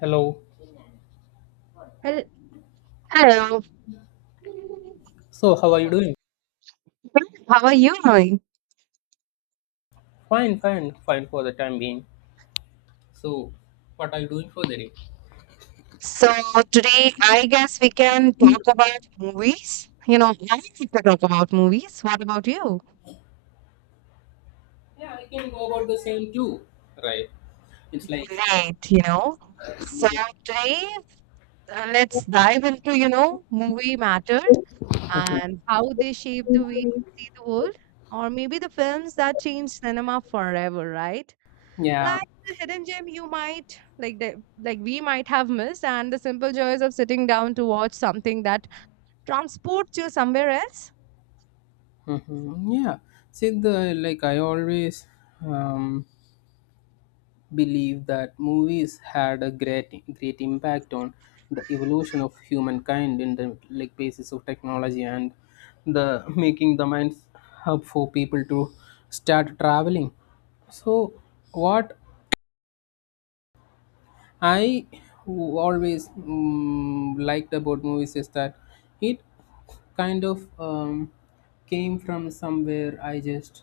Hello. Hel- Hello, So, how are you doing? how are you doing? Fine, fine, fine for the time being. So, what are you doing for the day? So today I guess we can talk about movies. You know, I like to talk about movies. What about you? Yeah, I can go about the same too. Right. It's like. Right, you know. So today let's dive into, you know, movie matter and how they shape the way we see the world, or maybe the films that change cinema forever, right? yeah. Like the hidden gem you might like like we might have missed and the simple joys of sitting down to watch something that transports you somewhere else? Yeah. See, the like I always um, believe that movies had a great impact on the evolution of humankind in the like basis of technology and the making the minds up for people to start traveling. So what I always liked about movies is that it kind of came from somewhere. I just,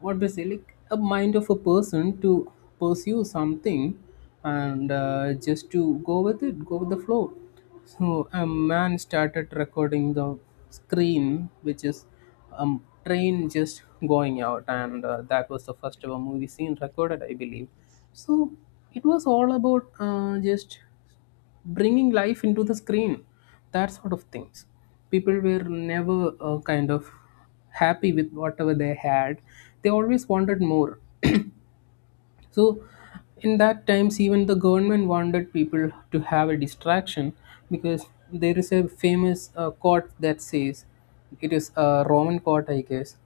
what do you say, like a mind of a person to pursue something and just to go with it, go with the flow. So a man started recording the screen, which is a train just going out, and that was the first ever movie scene recorded, I believe. So it was all about just bringing life into the screen, that sort of things. People were never kind of happy with whatever they had. They always wanted more. So in that times even the government wanted people to have a distraction, because there is a famous quote that says, it is a Roman quote I guess,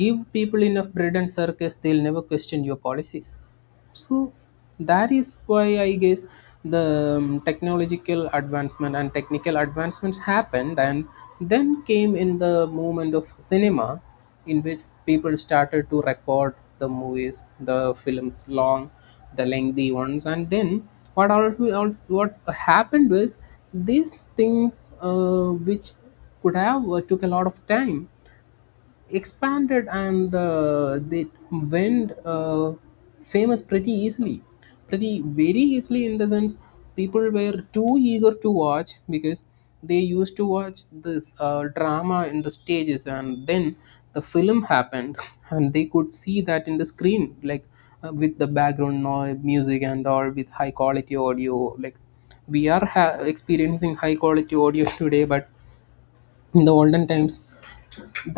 give people enough bread and circus, they'll never question your policies. So that is why I guess the technological advancement and technical advancements happened, and then came in the movement of cinema, in which people started to record the movies, the films, long, the lengthy ones. And then what also what happened was, these things which could have took a lot of time expanded, and they went famous pretty easily, pretty very easily, in the sense people were too eager to watch, because they used to watch this drama in the stages, and then the film happened and they could see that in the screen, like with the background noise music and all, with high quality audio, like we are experiencing high quality audio today. But in the olden times,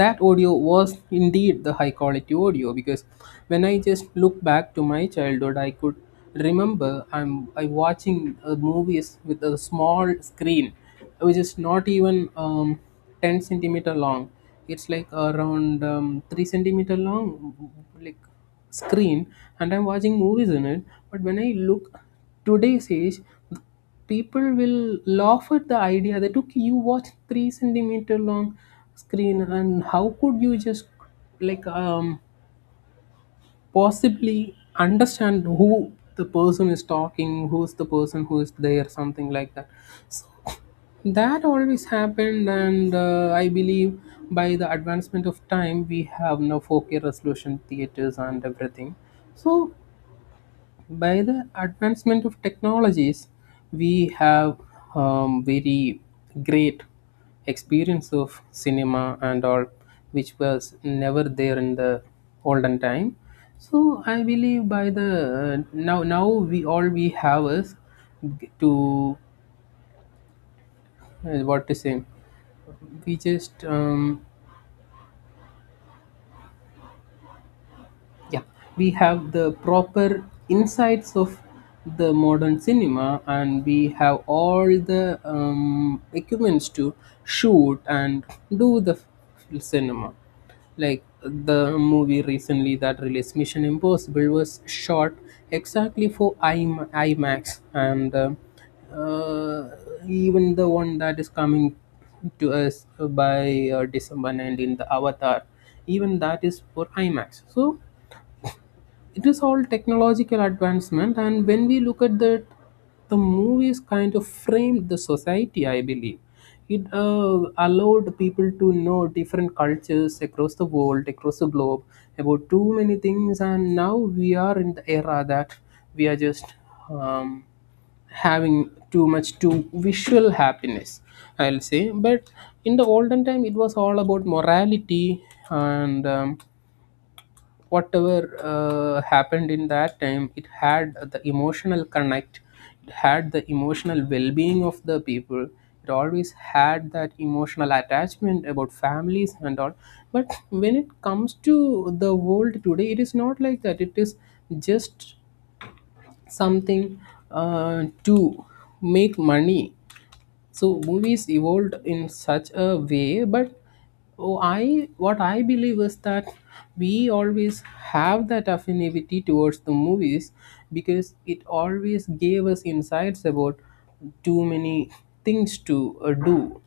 that audio was indeed the high quality audio, because when I just look back to my childhood, I could remember I watching movies with a small screen, which is not even ten centimeter long. It's like around three centimeter long, like, screen, and I'm watching movies in it. But when I look today's age, people will laugh at the idea that okay, you watch three centimeter long screen, and how could you just like um possibly understand who the person is talking, who's the person who is there, something like that. That always happened, and I believe by the advancement of time we have now 4K resolution theaters and everything. So by the advancement of technologies, we have very great experience of cinema and all, which was never there in the olden time. So I believe by the now we all we have is to what to say, we just yeah, we have the proper insights of the modern cinema, and we have all the equipments to shoot and do the cinema. Like the movie recently that released, Mission Impossible, was shot exactly for IMAX, and uh, even the one that is coming to us by December 19th, the Avatar, even that is for IMAX. So it is all technological advancement, and when we look at that, the movies kind of framed the society I believe. It allowed people to know different cultures across the world, across the globe, about too many things. And now we are in the era that we are just um, having too much to visual happiness, I'll say. But in the olden time it was all about morality, and whatever happened in that time, it had the emotional connect, it had the emotional well-being of the people, it always had that emotional attachment about families and all. But when it comes to the world today, it is not like that, it is just something to make money. So movies evolved in such a way. But oh, I, what I believe is that we always have that affinity towards the movies, because it always gave us insights about too many things to do.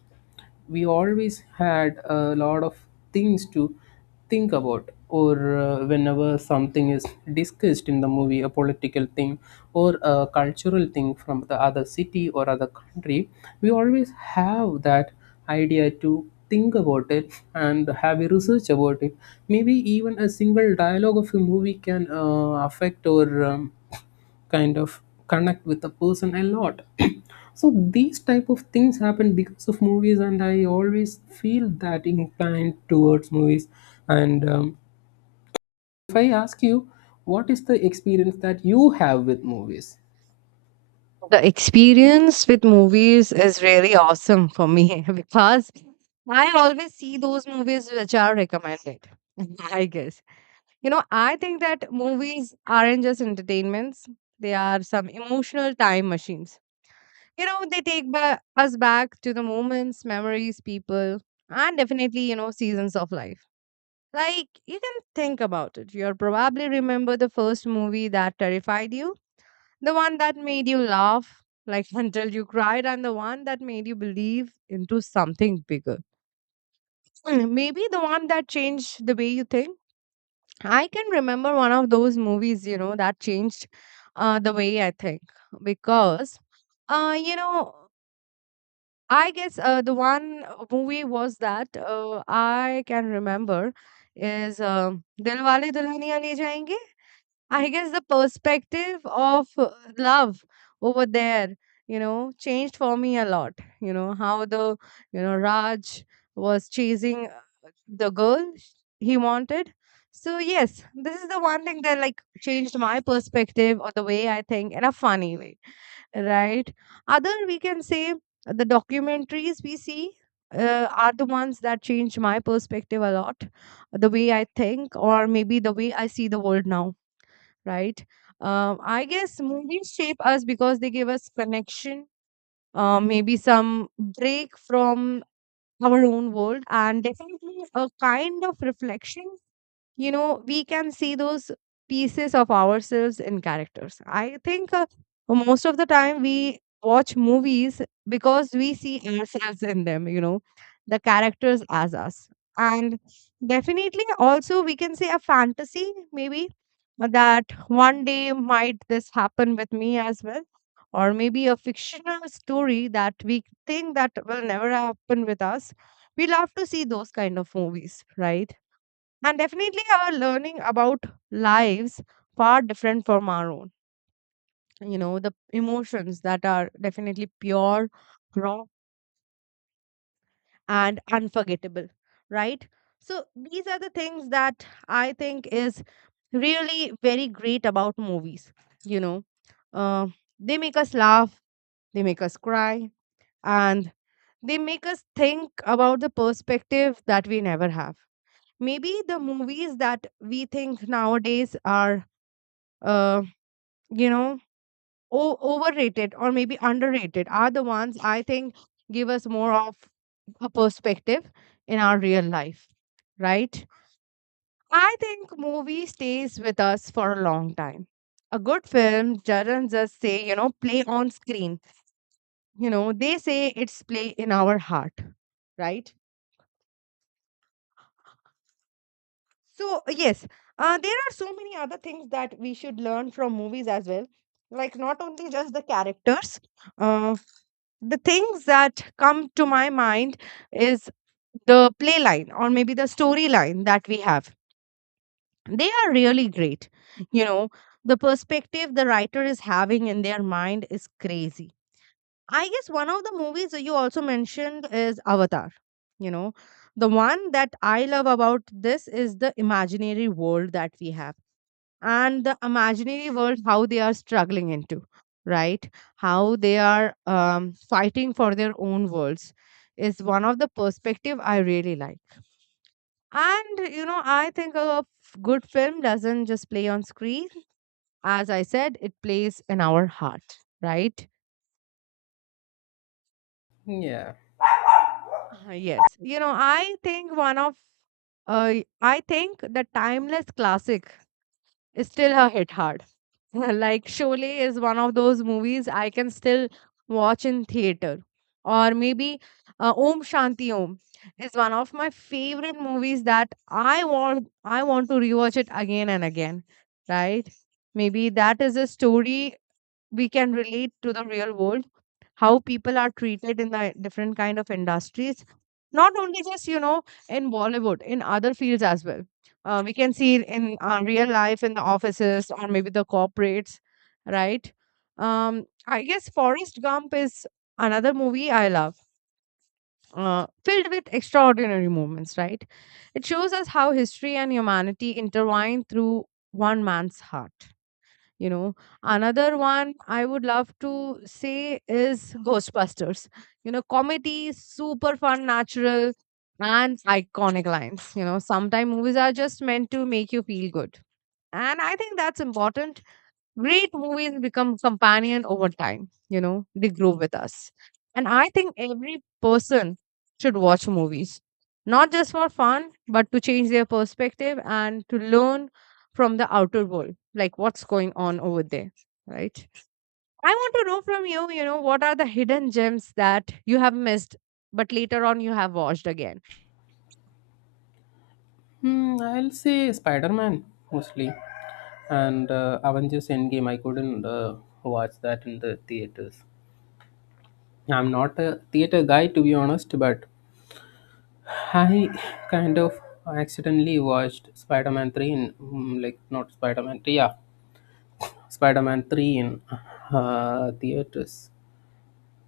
We always had a lot of things to think about, or whenever something is discussed in the movie, a political thing or a cultural thing from the other city or other country, we always have that idea to think about it and have a research about it. Maybe even a single dialogue of a movie can affect or kind of connect with a person a lot. So these type of things happen because of movies, and I always feel that inclined towards movies. And if I ask you, what is the experience that you have with movies? The experience with movies is really awesome for me because I always see those movies which are recommended. I guess. You know, I think that movies aren't just entertainments, they are some emotional time machines. You know, they take us back to the moments, memories, people, and definitely, you know, seasons of life. Like, you can think about it. You'll probably remember the first movie that terrified you. The one that made you laugh, like until you cried, and the one that made you believe into something bigger. Mm, maybe the one that changed the way you think. I can remember one of those movies, you know, that changed the way I think because, you know, I guess the one movie was that I can remember is Dilwale Dulhaniya Le Jayenge. I guess the perspective of love over there, you know, changed for me a lot. You know, how the, you know, Raj was chasing the girl he wanted. So, yes, this is the one thing that like changed my perspective or the way I think in a funny way, right? Other, we can say the documentaries we see. Are the ones that change my perspective a lot, the way I think, or maybe the way I see the world now, right? I guess movies shape us because they give us connection, maybe some break from our own world, and definitely a kind of reflection. You know, we can see those pieces of ourselves in characters. I think most of the time we watch movies because we see ourselves in them, you know, the characters as us, and definitely also we can say a fantasy, maybe that one day might this happen with me as well, or maybe a fictional story that we think that will never happen with us. We love to see those kind of movies, right? And definitely our learning about lives far different from our own. You know, the emotions that are definitely pure, raw, and unforgettable, right? So these are the things that I think is really very great about movies. You know, uh, they make us laugh, they make us cry, and they make us think about the perspective that we never have. Maybe the movies that we think nowadays are uh, you know overrated or maybe underrated are the ones I think give us more of a perspective in our real life, right? I think movie stays with us for a long time. A good film doesn't just say, you know, play on screen. You know, they say it's play in our heart, right? So yes, there are so many other things that we should learn from movies as well, like not only just the characters. uh, the things that come to my mind is the play line or maybe the storyline that we have. They are really great. You know, the perspective the writer is having in their mind is crazy. I guess one of the movies that you also mentioned is Avatar. You know, the one that I love about this is the imaginary world that we have and the imaginary world how they are struggling into, right? How they are fighting for their own worlds is one of the perspective I really like. And you know, I think a good film doesn't just play on screen, as I said, it plays in our heart, right? Yeah. Yes, you know, I think one of uh, I think the timeless classic is still a hit hard. Like Sholay is one of those movies I can still watch in theater. Or maybe Om Shanti Om is one of my favorite movies that I want to rewatch it again and again, right? Maybe that is a story we can relate to the real world, how people are treated in the different kind of industries, not only just, you know, in Bollywood, in other fields as well. We can see it in real life in the offices or maybe the corporates, right? Um, I guess Forrest Gump is another movie I love, filled with extraordinary moments, right? It shows us how history and humanity intertwine through one man's heart, you know. Another one I would love to say is Ghostbusters. You know, comedy, super fun, natural, and iconic lines. You know, sometimes movies are just meant to make you feel good, and I think that's important. Great movies become companion over time, you know, they grow with us. And I think every person should watch movies, not just for fun, but to change their perspective and to learn from the outer world, like what's going on over there, right? I want to know from you, you know, what are the hidden gems that you have missed, but later on you have watched again? I'll say Spider-Man, mostly. And Avengers Endgame, I couldn't watch that in the theaters. I'm not a theater guy to be honest, but I kind of accidentally watched Spider Man 3 in, mm, like, not Spider Man 3, yeah, Spider Man 3 in theaters,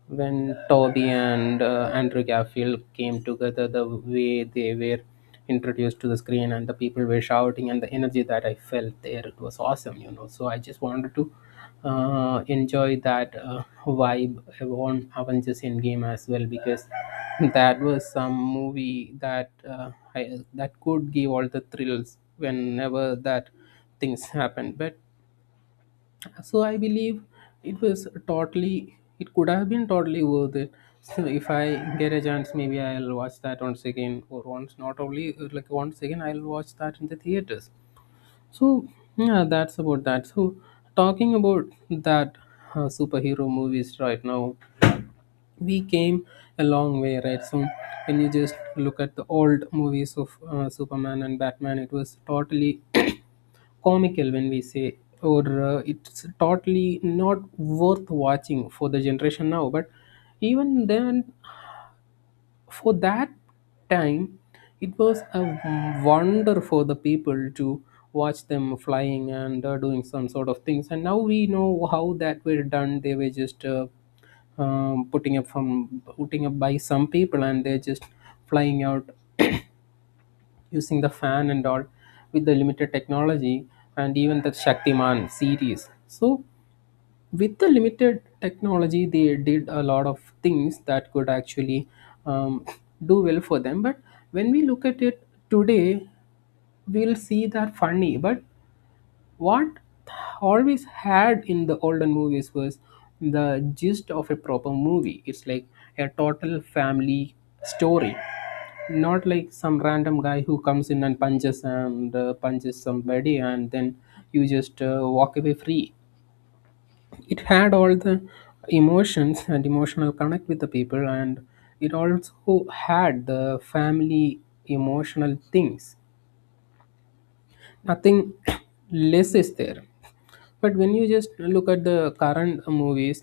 when Toby and Andrew Garfield came together, the way they were introduced to the screen and the people were shouting and the energy that I felt there, it was awesome, you know. So I just wanted to enjoy that vibe on Avengers Endgame as well, because that was some movie that that could give all the thrills whenever that things happened. But so I believe it was totally, it could have been totally worth it. Still, if I get a chance, maybe I'll watch that once again or once, not only like once again, I'll watch that in the theaters. So yeah, that's about that. So talking about that superhero movies right now, we came a long way, right? So when you just look at the old movies of Superman and Batman, it was totally comical when we say, or it's totally not worth watching for the generation now. But even then, for that time, it was a wonder for the people to watch them flying and doing some sort of things, and now we know how that were done. They were just putting up by some people, and they're just flying out using the fan and all, with the limited technology, and even the Shaktiman series. So with the limited technology, they did a lot of things that could actually um, do well for them. But when we look at it today, we'll see that funny. But what always had in the olden movies was the gist of a proper movie. It's like a total family story, not like some random guy who comes in and punches somebody, and then you just walk away free. It had all the emotions and emotional connect with the people, and it also had the family emotional things, nothing less is there. But when you just look at the current movies,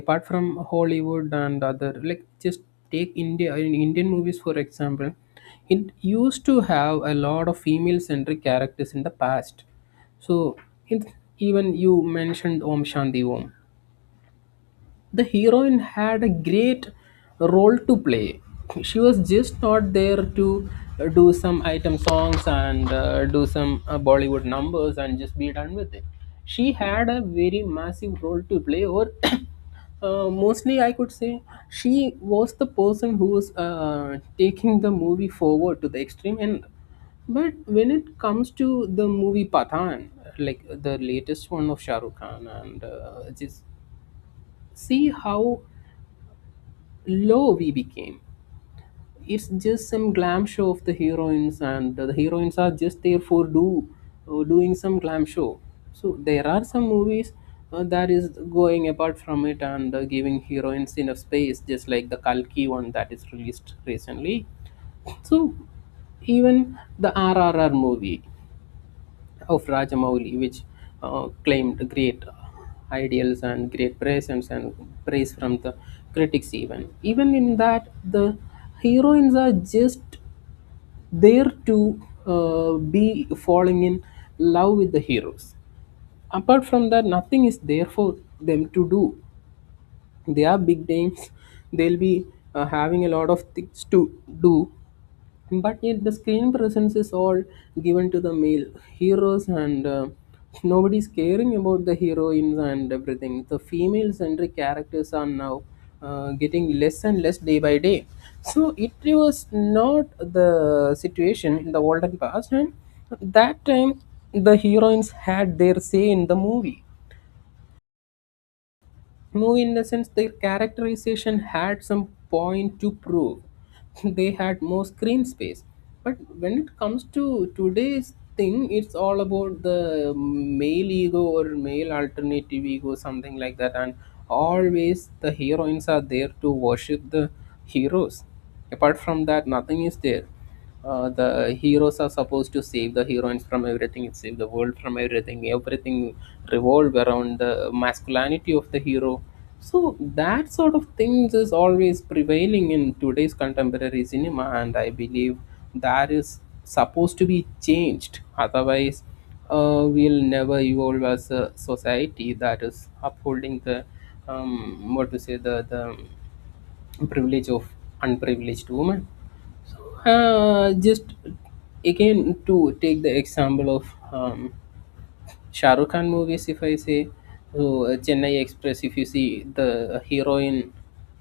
apart from Hollywood and other, like, just take India, in Indian movies for example, it used to have a lot of female centric characters in the past. So it, even you mentioned Om Shanti Om, the heroine had a great role to play. She was just not there to do some item songs and do some Bollywood numbers and just be done with it. She had a very massive role to play, or mostly I could say she was the person who was taking the movie forward to the extreme end. But when it comes to the movie Pathan, like the latest one of Shah Rukh Khan, and just see how low we became. It's just some glam show of the heroines, and the heroines are just there for do doing some glam show. So there are some movies that is going apart from it and giving heroines enough space, just like the Kalki one that is released recently. So even the RRR movie, of Rajamouli, which claimed great ideals and great presence and praise from the critics even. Even in that, the heroines are just there to be falling in love with the heroes. Apart from that, nothing is there for them to do. They are big names. They'll be having a lot of things to do, but yet the screen presence is all given to the male heroes, and nobody's caring about the heroines, and everything, the female centric characters are now getting less and less day by day. So it was not the situation in the olden past, and that time the heroines had their say in the movie, more in the sense their characterization had some point to prove. They had more screen space. But when it comes to today's thing, it's all about the male ego or male alternative ego, something like that. And always the heroines are there to worship the heroes. Apart from that, nothing is there. The heroes are supposed to save the heroines from everything, save the world from everything, everything revolve around the masculinity of the hero. So that sort of things is always prevailing in today's contemporary cinema, and I believe that is supposed to be changed. Otherwise, we'll never evolve as a society that is upholding the, what to say, the privilege of unprivileged women. So, just again to take the example of um, Shah Rukh Khan movies, if I say, so, Chennai Express, if you see, the heroine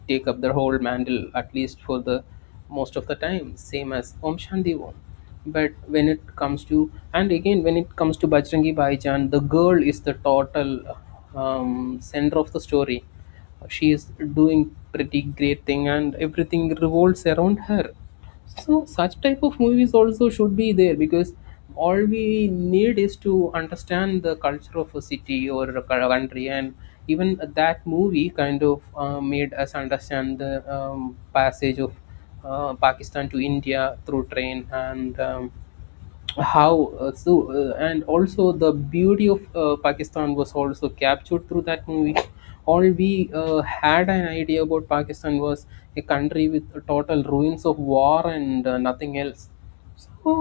take up the whole mantle, at least for the most of the time, same as Om Shanti Om. But when it comes to, and again, when it comes to Bajrangi Bhaijaan, the girl is the total center of the story. She is doing pretty great thing, and everything revolves around her. So such type of movies also should be there, because all we need is to understand the culture of a city or a country, and even that movie kind of made us understand the passage of Pakistan to India through train and. How so and also the beauty of Pakistan was also captured through that movie. All we had an idea about Pakistan was a country with total ruins of war and nothing else. So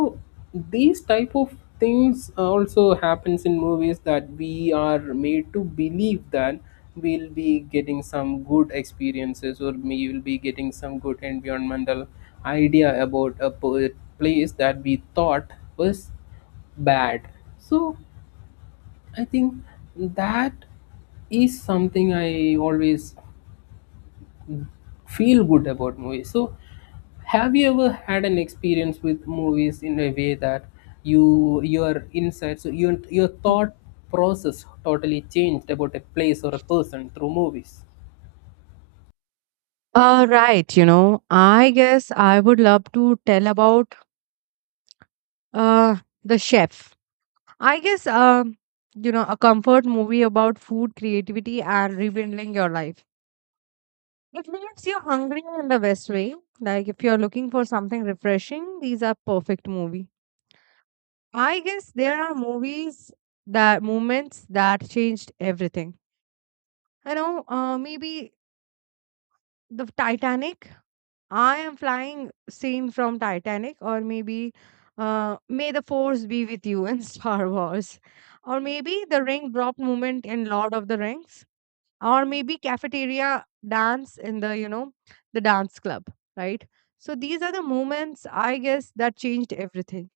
these type of things also happens in movies, that we are made to believe that we'll be getting some good experiences, or we will be getting some good environmental idea about a place that we thought was bad. So I think that is something I always feel good about movies. So, have you ever had an experience with movies in a way that your insights, so your thought process totally changed about a place or a person through movies? Right, you know, I guess I would love to tell about uh, the chef. I guess, you know, a comfort movie about food, creativity, and rekindling your life. It leaves you hungry in the best way. Like if you're looking for something refreshing, these are perfect movie. I guess there are movies that moments that changed everything. You know, maybe the Titanic. I am flying scene from Titanic, or maybe May the Force be with you in Star Wars, or maybe the ring drop moment in Lord of the Rings, or maybe cafeteria dance in the, you know, the dance club, right? So these are the moments I guess that changed everything.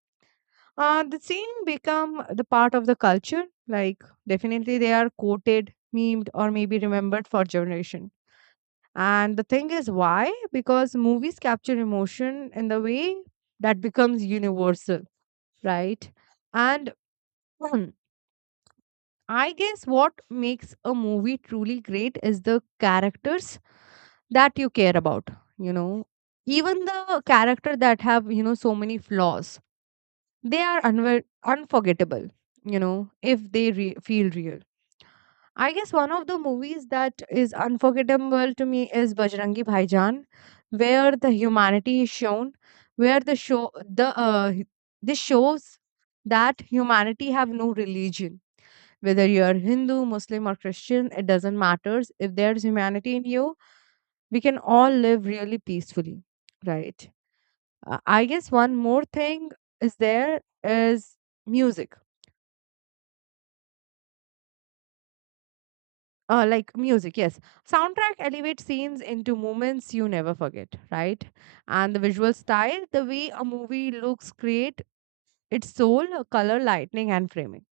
The scene become the part of the culture, like definitely they are quoted, memed, or maybe remembered for generation. And the thing is why? Because movies capture emotion in the way that becomes universal, right? And I guess what makes a movie truly great is the characters that you care about, you know. Even the character that have, you know, so many flaws, they are unforgettable, you know, if they feel real. I guess one of the movies that is unforgettable to me is Bajrangi Bhaijaan, where the humanity is shown, where the show the this shows that humanity have no religion. Whether you are Hindu, Muslim, or Christian, it doesn't matters if there's humanity in you, we can all live really peacefully, right? I guess one more thing is there is music. Like music, yes. Soundtrack elevates scenes into moments you never forget, right? And the visual style, the way a movie looks, create its soul, color, lightning, and framing.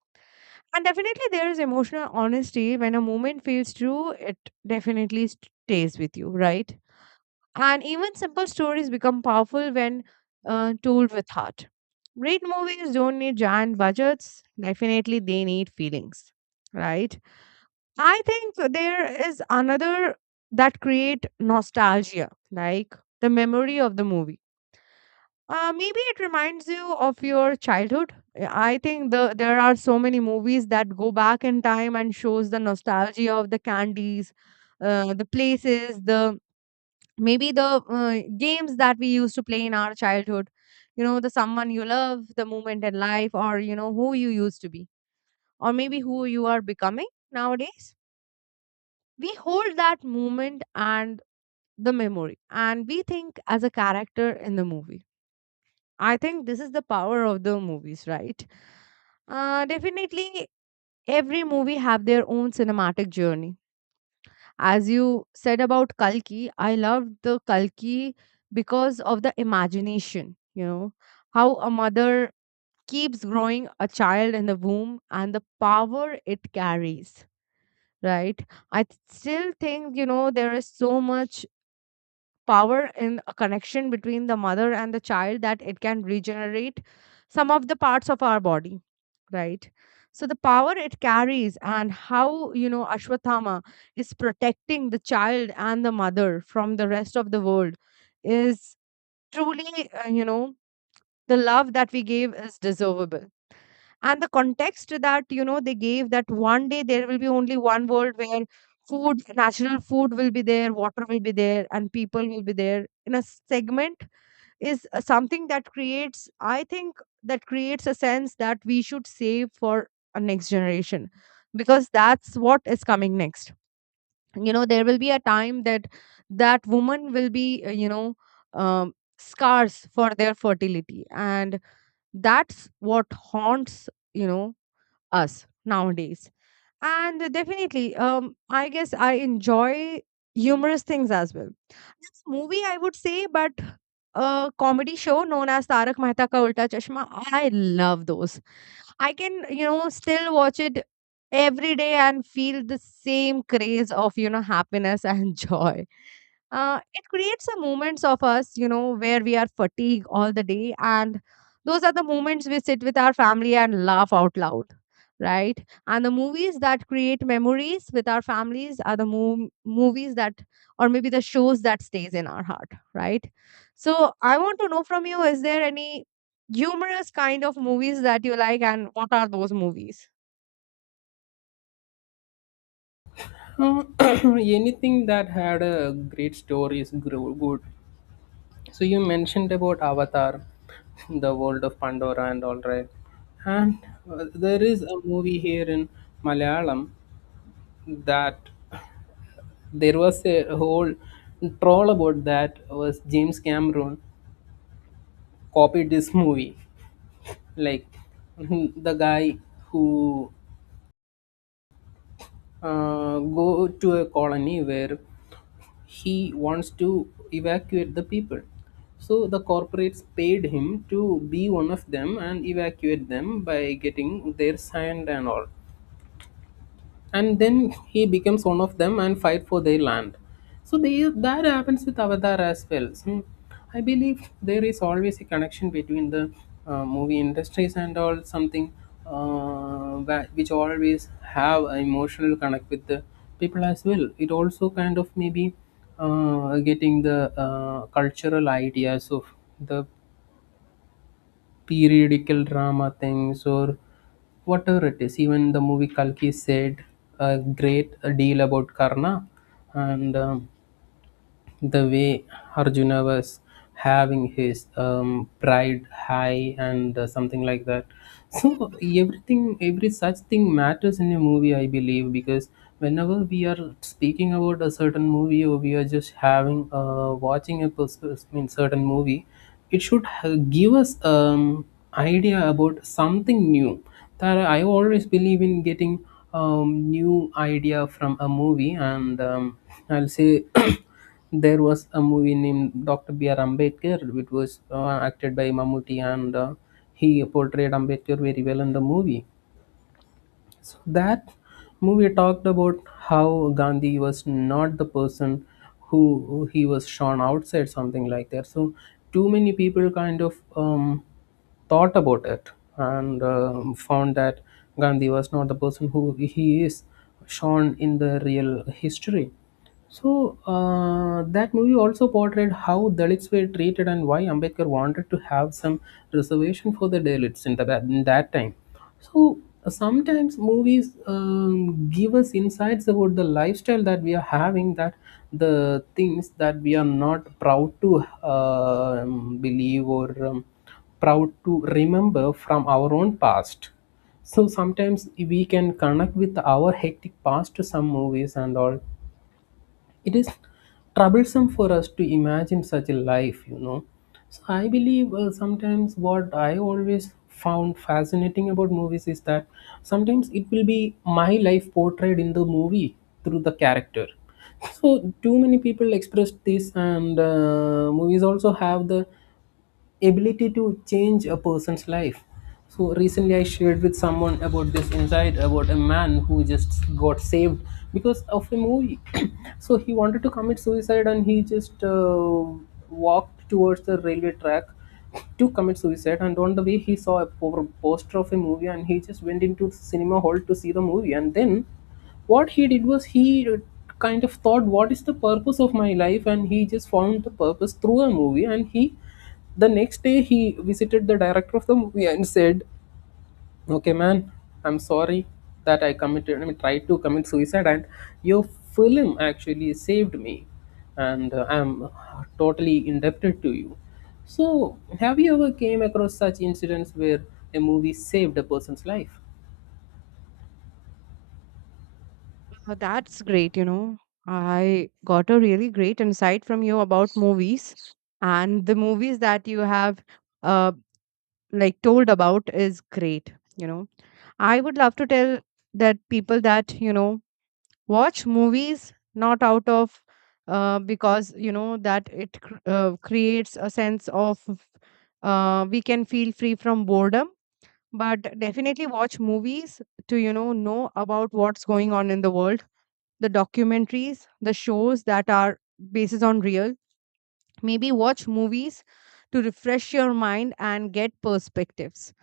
And definitely, there is emotional honesty. When a moment feels true, it definitely stays with you, right? And even simple stories become powerful when told with heart. Great movies don't need giant budgets, definitely, they need feelings, right? I think there is another that create nostalgia, like the memory of the movie. Maybe it reminds you of your childhood. I think there are so many movies that go back in time and shows the nostalgia of the candies, the places, the games that we used to play in our childhood. You know, the someone you love, the moment in life, or you know who you used to be, or maybe who you are becoming nowadays. We hold that moment and the memory and we think as a character in the movie. I think this is the power of the movies, right? Definitely every movie have their own cinematic journey. As you said about Kalki, I loved the Kalki because of the imagination, you know, how a mother keeps growing a child in the womb and the power it carries, right? Still think, you know, there is so much power in a connection between the mother and the child that it can regenerate some of the parts of our body, right? So the power it carries and how, you know, Ashwathama is protecting the child and the mother from the rest of the world is truly you know, the love that we gave is deservable. And the context that, you know, they gave that one day there will be only one world where food, natural food will be there, water will be there, and people will be there in a segment is something that creates, I think that creates a sense that we should save for a next generation because that's what is coming next. You know, there will be a time that that woman will be, you know, um, scars for their fertility, and that's what haunts, you know, us nowadays. And definitely, I guess I enjoy humorous things as well. Next movie, I would say, but a comedy show known as Tarak Mehta Ka Ulta Chashma, I love those. I can, you know, still watch it every day and feel the same craze of, you know, happiness and joy. It creates a moments of us, you know, where we are fatigued all the day. And those are the moments we sit with our family and laugh out loud, right? And the movies that create memories with our families are the movies that, or maybe the shows that stays in our heart, right? So I want to know from you, is there any humorous kind of movies that you like and what are those movies? Anything that had a great story is good. So you mentioned about Avatar, the world of Pandora, and all right. And there is a movie here in Malayalam that there was a whole troll about, that was James Cameron copied this movie. Like the guy who go to a colony where he wants to evacuate the people, so the corporates paid him to be one of them and evacuate them by getting their sand and all, and then he becomes one of them and fight for their land. So they, that happens with Avatar as well. So I believe there is always a connection between the movie industries and all, something which always have an emotional connect with the people as well. It also kind of maybe getting the cultural ideas of the periodical drama things or whatever it is. Even the movie Kalki said a great deal about Karna, and the way Arjuna was having his pride high and something like that. So everything, every such thing matters in a movie, I believe, because whenever we are speaking about a certain movie, or we are just having watching a mean certain movie, it should give us idea about something new. That I always believe in, getting new idea from a movie. And I'll say there was a movie named Dr. B R Ambedkar, which was acted by Mammootty, and he portrayed Ambedkar very well in the movie. So that movie talked about how Gandhi was not the person who he was shown outside, something like that. So too many people kind of thought about it and found that Gandhi was not the person who he is shown in the real history. So that movie also portrayed how Dalits were treated and why Ambedkar wanted to have some reservation for the Dalits in, the, in that time. So sometimes movies give us insights about the lifestyle that we are having, that the things that we are not proud to believe or proud to remember from our own past. So sometimes we can connect with our hectic past to some movies and all. It is troublesome for us to imagine such a life, you know. So I believe sometimes what I always found fascinating about movies is that sometimes it will be my life portrayed in the movie through the character. So too many people expressed this, and movies also have the ability to change a person's life. So recently, I shared with someone about this insight about a man who just got saved because of a movie. So he wanted to commit suicide and he just walked towards the railway track to commit suicide. And on the way, he saw a poster of a movie, and he just went into the cinema hall to see the movie. And then what he did was, he kind of thought, what is the purpose of my life, and he just found the purpose through a movie. And he the next day he visited the director of the movie and said, okay man, I'm sorry that I committed I mean tried to commit suicide, and your film actually saved me, and I'm totally indebted to you. So have you ever came across such incidents where a movie saved a person's life? That's great, you know. I got a really great insight from you about movies and the movies that you have uh like told about is great, you know. I would love to tell that people that, you know, watch movies not out of because you know that it creates a sense of we can feel free from boredom, but definitely watch movies to, you know about what's going on in the world, the documentaries, the shows that are basis on real. Maybe watch movies to refresh your mind and get perspectives.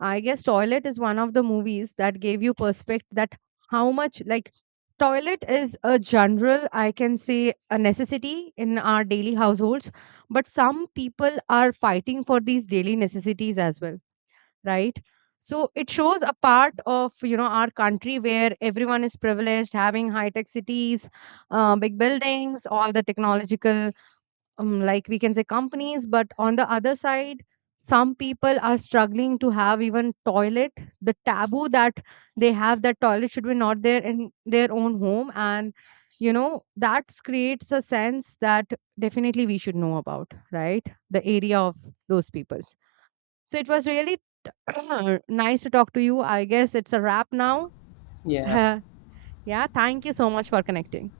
I guess Toilet is one of the movies that gave you perspective that how much like toilet is a general, I can say, a necessity in our daily households, but some people are fighting for these daily necessities as well, right? So it shows a part of, you know, our country where everyone is privileged, having high tech cities, big buildings, all the technological like we can say companies. But on the other side, some people are struggling to have even toilet. The taboo that they have that toilet should be not there in their own home, and you know that creates a sense that definitely we should know about, right? The area of those peoples. So it was really nice to talk to you. I guess it's a wrap now. Yeah. Yeah, thank you so much for connecting.